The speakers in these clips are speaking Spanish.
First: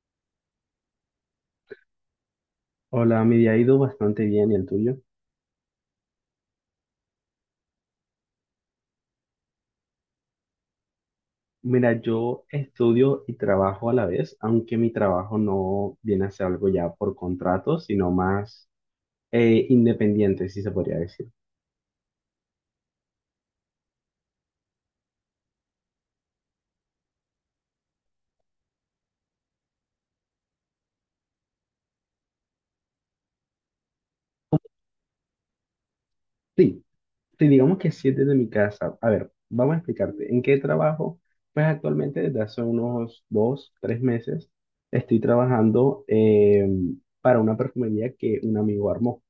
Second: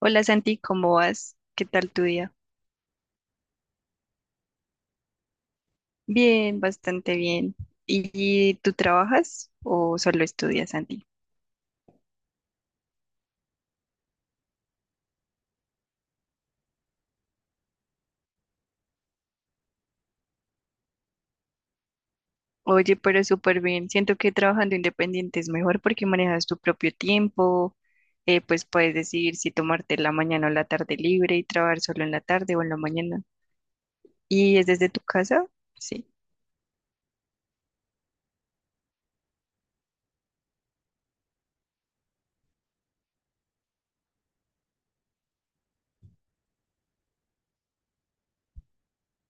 Hola Santi, ¿cómo vas? ¿Qué tal tu día? Hola, mi día ha ido bastante bien, ¿y el tuyo? Bien, bastante bien. ¿Y tú trabajas o solo estudias, Santi? Mira, yo estudio y trabajo a la vez, aunque mi trabajo no viene a ser algo ya por contrato, sino más independiente, si se podría decir. Oye, pero súper bien. Siento que trabajando independiente es mejor porque manejas tu propio tiempo, pues puedes decidir si tomarte la mañana o la tarde libre y trabajar solo en la tarde o en la mañana. ¿Y es desde tu casa? Sí. Sí, sí, digamos que sí desde mi casa. A ver, vamos a explicarte. ¿En qué trabajo? Pues actualmente desde hace unos 2, 3 meses estoy trabajando para una perfumería que un amigo armó.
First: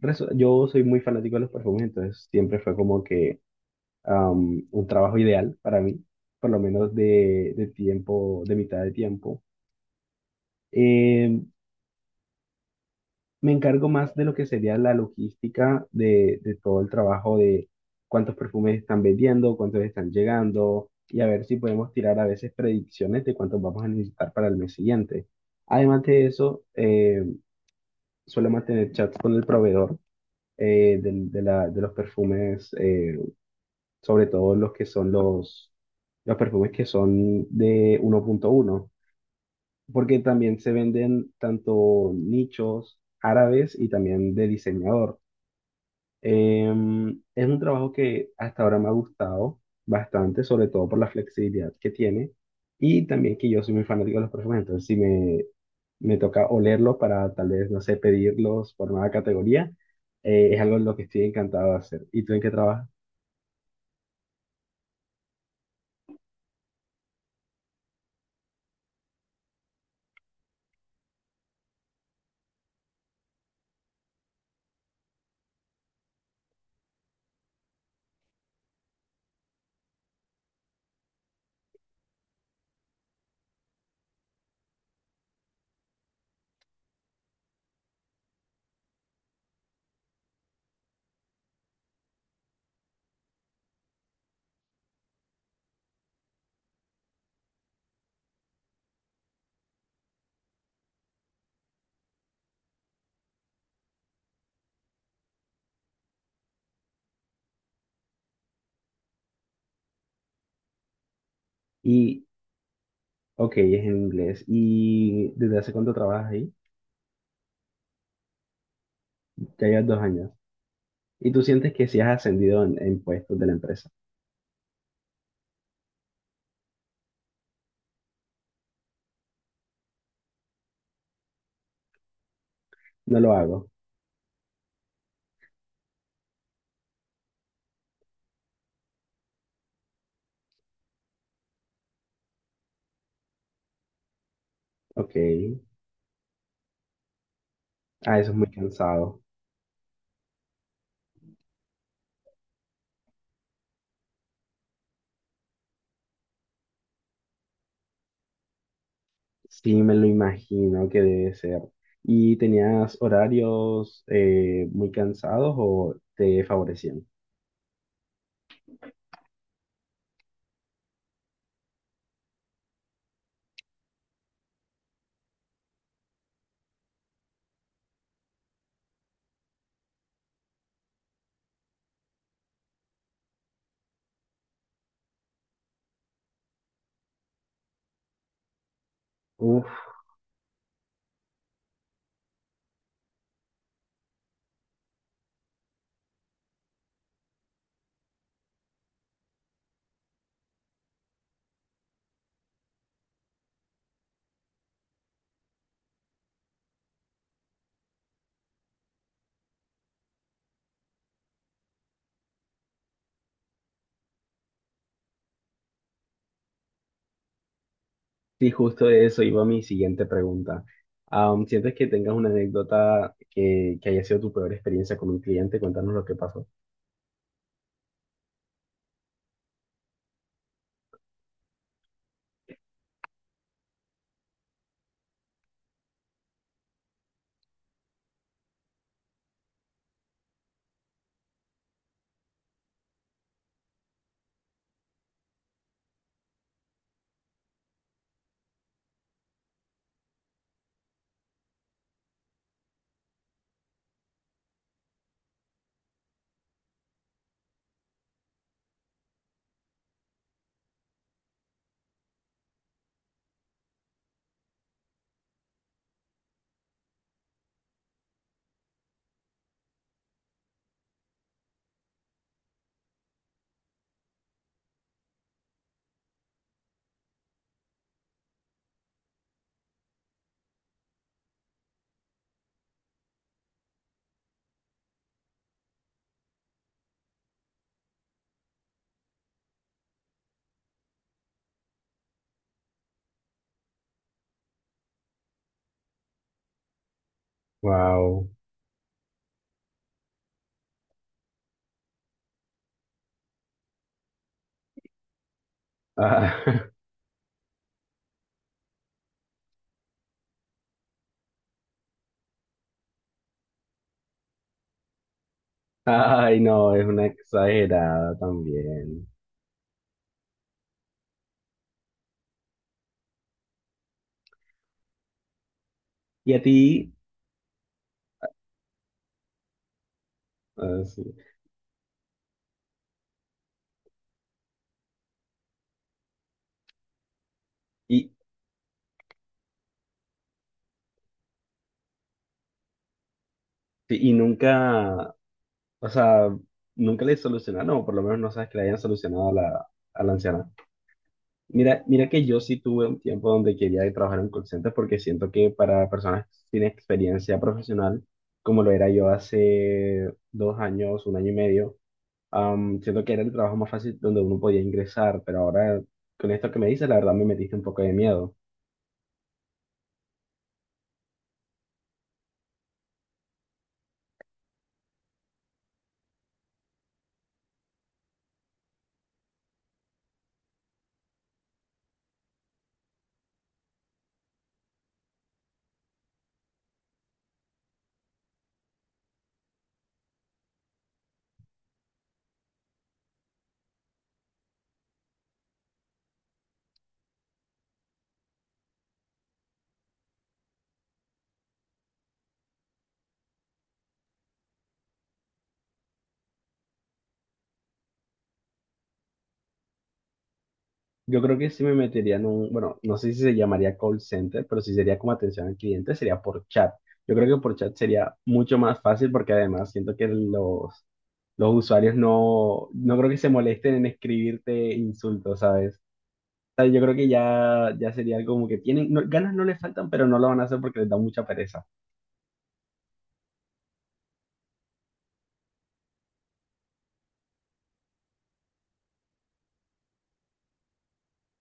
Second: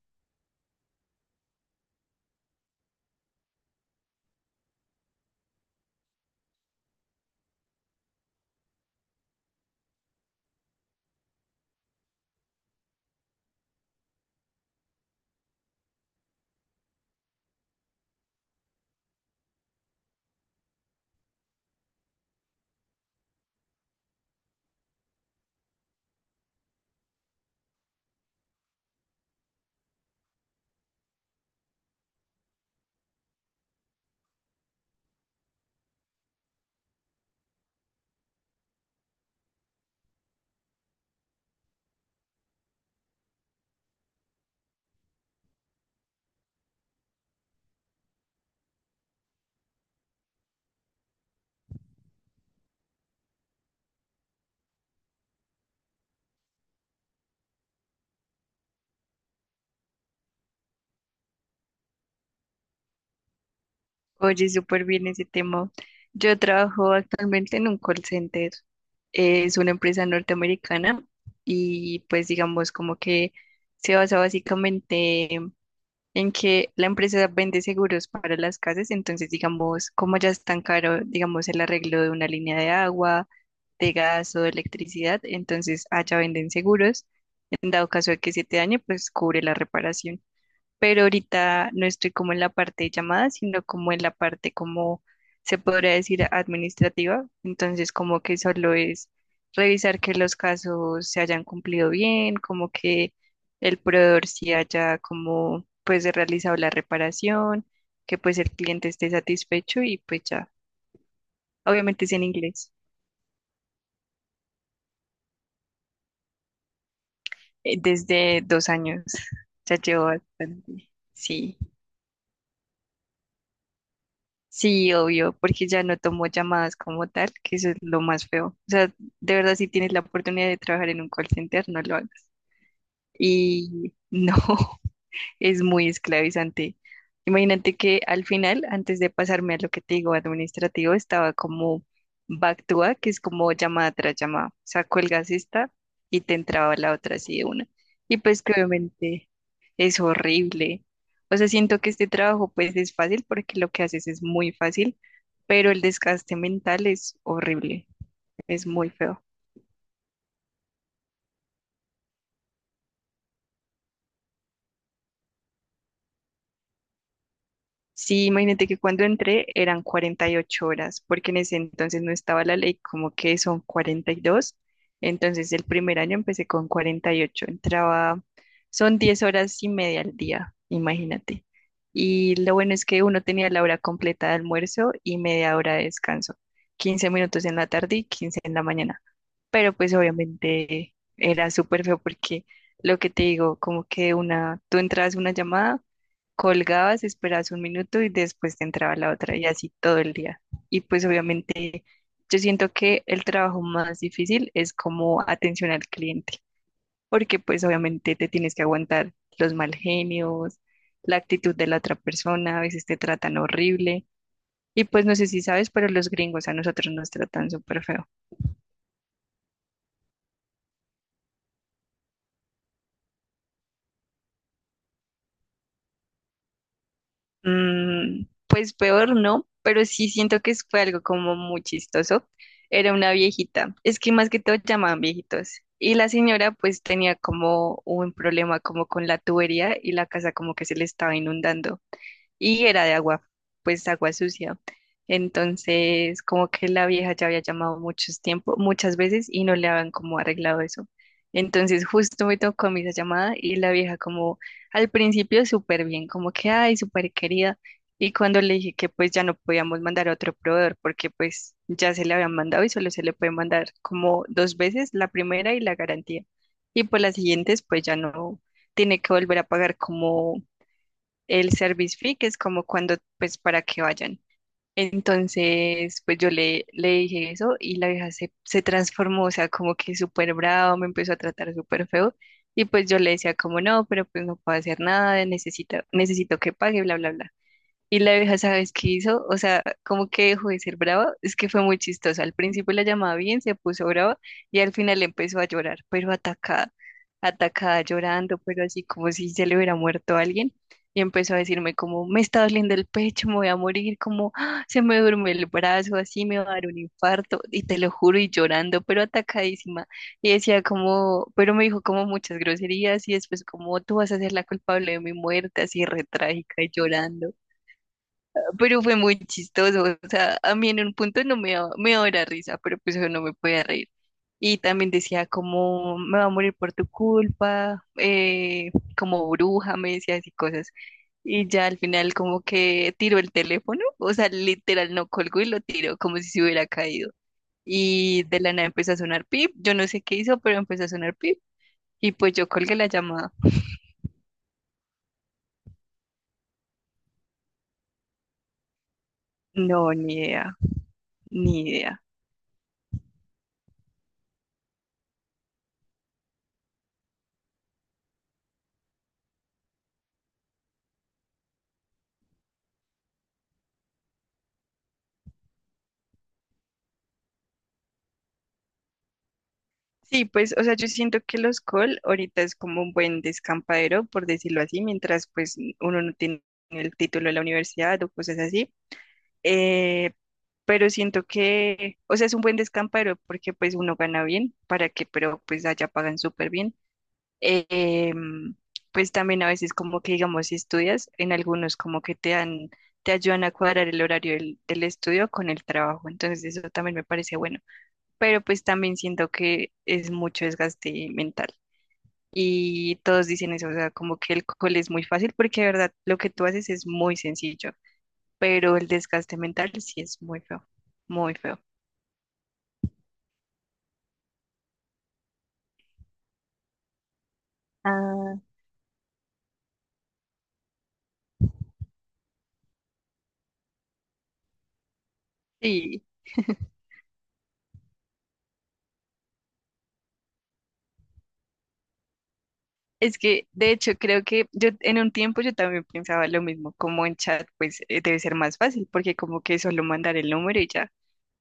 Yo soy muy fanático de los perfumes, entonces siempre fue como que un trabajo ideal para mí, por lo menos de, de mitad de tiempo. Eh, Me encargo más de lo que sería la logística de todo el trabajo de cuántos perfumes están vendiendo, cuántos están llegando y a ver si podemos tirar a veces predicciones de cuántos vamos a necesitar para el mes siguiente. Además de eso, suelo mantener chats con el proveedor de los perfumes. Sobre todo los que son los perfumes que son de 1.1, porque también se venden tanto nichos árabes y también de diseñador. Es un trabajo que hasta ahora me ha gustado bastante, sobre todo por la flexibilidad que tiene y también que yo soy muy fanático de los perfumes, entonces si me toca olerlos para tal vez, no sé, pedirlos por nueva categoría, es algo en lo que estoy encantado de hacer. ¿Y tú en qué trabajas? Oye, súper bien ese tema. Yo trabajo actualmente en un call center. Es una empresa norteamericana y pues digamos como que se basa básicamente en que la empresa vende seguros para las casas. Entonces, digamos, como ya es tan caro, digamos, el arreglo de una línea de agua, de gas o de electricidad, entonces allá venden seguros. En dado caso de que se te dañe, pues cubre la reparación, pero ahorita no estoy como en la parte de llamadas, sino como en la parte como se podría decir administrativa. Entonces, como que solo es revisar que los casos se hayan cumplido bien, como que el proveedor sí haya como pues realizado la reparación, que pues el cliente esté satisfecho y pues ya. Obviamente es en Y inglés. Ok, es en inglés. ¿Y desde hace cuánto trabajas ahí? Desde 2 años Ya ya llevas dos llevo años. bastante. ¿Y tú Sí. sientes que si has ascendido en puestos de la empresa? Sí, obvio, porque ya no tomo llamadas como tal, que eso es lo más feo. O sea, de verdad, si tienes la oportunidad de trabajar en un call center, no lo hagas. No lo hago. Y no, es muy esclavizante. Imagínate que al final, antes de pasarme a lo que te digo administrativo, estaba como back to back, que es como llamada tras llamada. O sea, Ok. cuelgas esta y te entraba la otra así de una. Ah, Y eso es pues muy que cansado. obviamente es horrible. O sea, siento que este trabajo pues es fácil porque lo que haces es muy fácil, pero el desgaste mental es horrible, es muy feo. Sí, me lo imagino que debe ser. ¿Y tenías horarios muy cansados o te favorecían? Sí, imagínate que cuando entré eran 48 horas, porque en ese entonces no estaba la ley como que son 42. Entonces el primer año empecé con 48. Entraba, son 10 horas y media al día, imagínate. Y lo bueno es que uno tenía la hora completa de almuerzo y media hora de descanso. 15 minutos en la tarde y 15 en la mañana, pero Uf, pues obviamente era súper feo porque lo que te digo, como que una, tú entrabas una llamada, colgabas, esperabas un minuto y después te entraba la otra y así todo el día. Y pues obviamente yo siento que el trabajo más difícil es como atención al cliente, porque pues obviamente te tienes que aguantar los mal genios, la actitud de la otra persona, a veces te tratan horrible. Y pues no sé si sabes, pero los gringos a nosotros nos tratan súper feo. sí, justo de eso iba mi siguiente pregunta. ¿Sientes que tengas una anécdota que haya sido tu peor experiencia con un cliente? Cuéntanos lo que pasó. Pues peor no, pero sí siento que fue algo como muy chistoso. Era una viejita, es que más que todo llamaban viejitos. Y la señora pues tenía como un problema como con la tubería y la casa como que se le estaba inundando y era de agua, pues agua sucia. Entonces, como que la vieja ya había llamado muchos tiempo, muchas veces y no le habían como arreglado eso. Entonces, justo me tocó a mí esa llamada y la vieja como al principio súper bien, como que, ay, súper querida. Y cuando le dije que pues ya no podíamos mandar a otro proveedor porque pues ya se le habían mandado y solo se le puede mandar como dos veces, la primera y la garantía. Y por las siguientes pues ya no tiene que volver a pagar como el service fee, que es como cuando, pues, para que vayan. Entonces, pues yo le dije eso y la vieja se transformó, o sea, como que súper bravo, me empezó a tratar súper feo. Y pues yo le decía como no, pero pues no puedo hacer nada, necesito que pague, bla, bla, bla. Y la vieja, ¿sabes qué hizo? O sea, como que dejó de ser brava. Es que fue muy chistosa. Al principio la llamaba bien, se puso brava y al final empezó a llorar, pero atacada, atacada, Wow. llorando, pero así como si se le hubiera muerto alguien. Y empezó a decirme como, me está doliendo el pecho, me voy a morir, como "Ah, se me duerme el brazo, así me va a dar un infarto. Y te lo juro, y llorando, pero atacadísima. Y decía como, pero me dijo como muchas groserías y después como, tú vas a ser la culpable de mi muerte, así re Ay, trágica y no, es una llorando. exagerada Pero fue también. muy chistoso, o sea, a mí en un punto no me daba, me daba la risa, pero pues yo no me podía reír. Y también decía como, me va a Y a morir por tu ti, culpa, como bruja, me decía así cosas. ah, sí. Y ya al final como que tiró el teléfono, o sea, literal no colgó y lo tiró como si se hubiera caído. Y, Y de la nada empezó a sonar pip, yo no sé qué hizo, pero empezó a sonar pip. Y pues yo colgué la llamada. y nunca, o sea, nunca le solucionaron, o por lo menos no sabes que le hayan solucionado No, a la ni anciana. idea, ni Mira, idea. mira que yo sí tuve un tiempo donde quería trabajar en call center porque siento que para personas sin experiencia profesional, como lo era yo hace 2 años, un año y medio, siento que era el trabajo más fácil donde uno podía ingresar, pero ahora con esto que me dices, la verdad me metiste un poco de miedo. Sí, pues, o sea, yo siento que los call ahorita es como un buen descampadero, por decirlo así, mientras pues uno no tiene el título de la universidad o cosas así. Eh, pero siento que, o sea, es un buen descampadero porque pues uno gana bien, para que, pero pues allá pagan súper bien. Eh, em, pues también a veces como que, digamos, si estudias, en algunos como que te dan, te ayudan a cuadrar el horario del estudio con el trabajo. Entonces eso también me parece bueno, pero pues también siento que es mucho desgaste mental. Y todos dicen eso, o sea, como que el cole es muy fácil porque de verdad lo que tú haces es muy sencillo, pero el desgaste mental sí es muy feo, Yo muy creo que feo. sí me metería en un, bueno, no sé si se llamaría call center, pero si sería como atención al cliente, sería por chat. Yo creo que por chat sería Ah, mucho más fácil porque además siento que los usuarios no creo que se molesten en escribirte insultos, ¿sabes? sí, O sea, yo creo que ya sería algo como que tienen, ganas no les faltan, pero no lo van a hacer porque les da mucha pereza. es que de hecho creo que yo en un tiempo yo también pensaba lo mismo, como en chat pues debe ser más fácil porque como que solo mandar el número y ya.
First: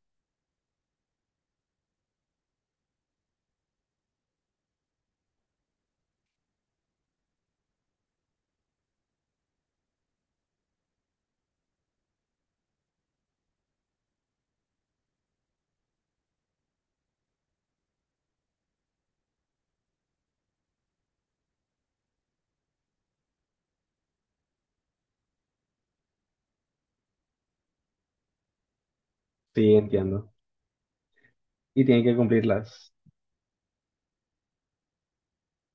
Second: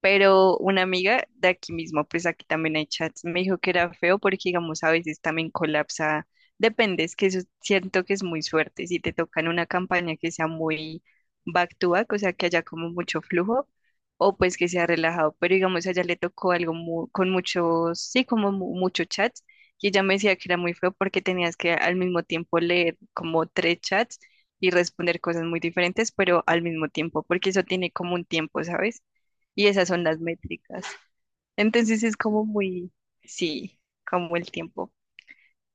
Pero una amiga de aquí mismo, pues aquí también hay chats, me dijo que era feo porque, digamos, a veces también colapsa. Depende, es que eso siento que es muy suerte. Si te toca en una campaña que sea muy back to back, o sea, que haya como mucho flujo, o pues que sea relajado. Pero, digamos, a ella le tocó algo con muchos, sí, como muchos chats, y ella me decía que era muy feo porque tenías que al mismo tiempo leer como tres chats y responder cosas muy diferentes, pero al mismo tiempo, porque eso tiene como un tiempo, ¿sabes? Y Sí, esas son las entiendo. métricas. Y tienen Entonces que es como muy, cumplirlas. sí, como el tiempo.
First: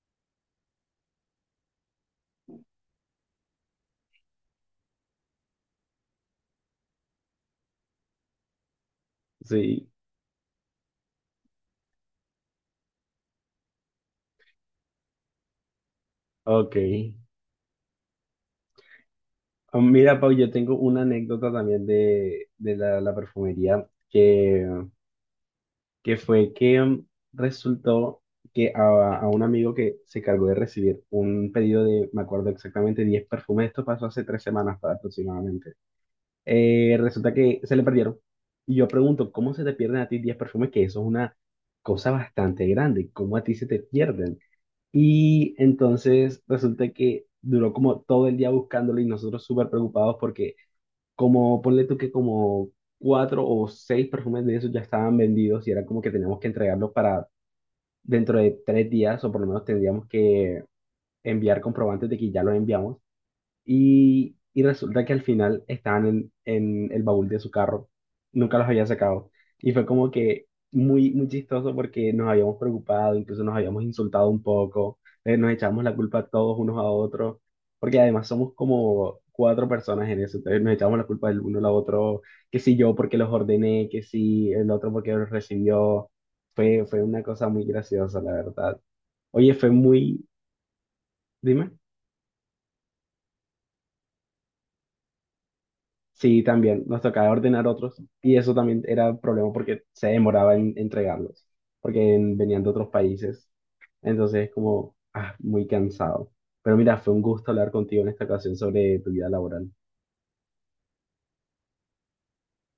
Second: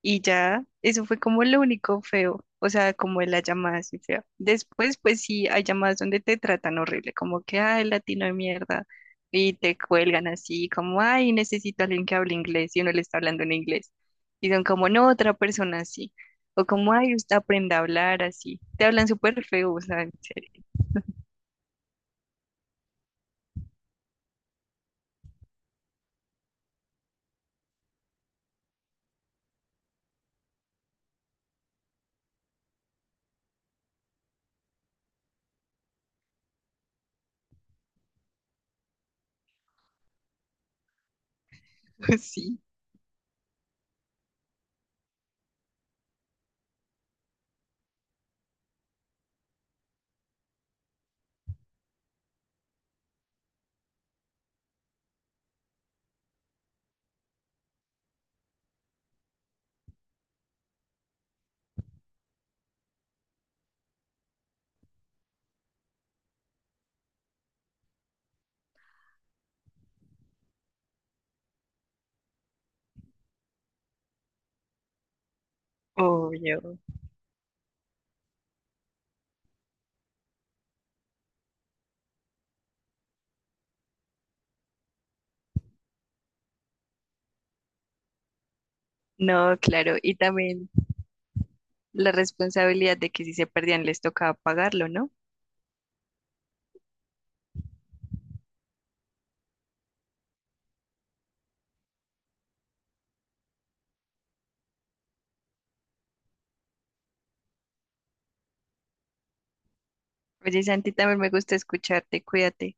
Y ya, eso fue como lo único feo, o sea, como la llamada así fea. Después, pues sí, hay llamadas donde te tratan horrible, como que, ay, latino de mierda, y te Sí, cuelgan así, como, ay, necesito a alguien que hable inglés, y uno le está hablando en inglés. Y son como, no, otra persona así. O ok. como, ay, usted aprenda a hablar así. Te hablan súper feo, Oh, o sea, en mira, Pau, yo serio. tengo una anécdota también de la perfumería que fue que mm, resultó que a un amigo que se cargó de recibir un pedido de, me acuerdo exactamente, 10 perfumes, esto pasó hace 3 semanas aproximadamente. Resulta que se le perdieron. Y yo pregunto, ¿cómo se te pierden a ti 10 perfumes? Que eso es una cosa Sí, bastante grande, ¿cómo a ti se te pierden? Y entonces resulta que duró como todo el día buscándolo y nosotros súper preocupados porque como ponle tú que como 4 o 6 perfumes de esos ya estaban vendidos y era como que teníamos que entregarlos para dentro de 3 días o por lo menos tendríamos que enviar comprobantes de que ya los enviamos y resulta que al final estaban en el baúl de su carro. Nunca los había sacado. Y fue como que muy, muy chistoso porque nos habíamos preocupado, incluso nos habíamos insultado un poco. Nos echamos la culpa todos unos obvio. a otros. Porque además somos como cuatro personas en eso. Entonces nos echamos la culpa del uno al otro. Que si yo porque los ordené, que si el otro porque los recibió. Fue una cosa muy graciosa, la verdad. Oye, No, fue claro. Y muy... también Dime. la responsabilidad de que si se perdían les tocaba pagarlo, ¿no? Sí, también nos tocaba ordenar otros y eso también era un problema porque se demoraba en entregarlos, porque venían de otros países. Entonces, como, ah, muy cansado. Pero mira, fue un gusto hablar contigo en esta ocasión sobre tu vida laboral. Oye, Santi, también me gusta escucharte, cuídate.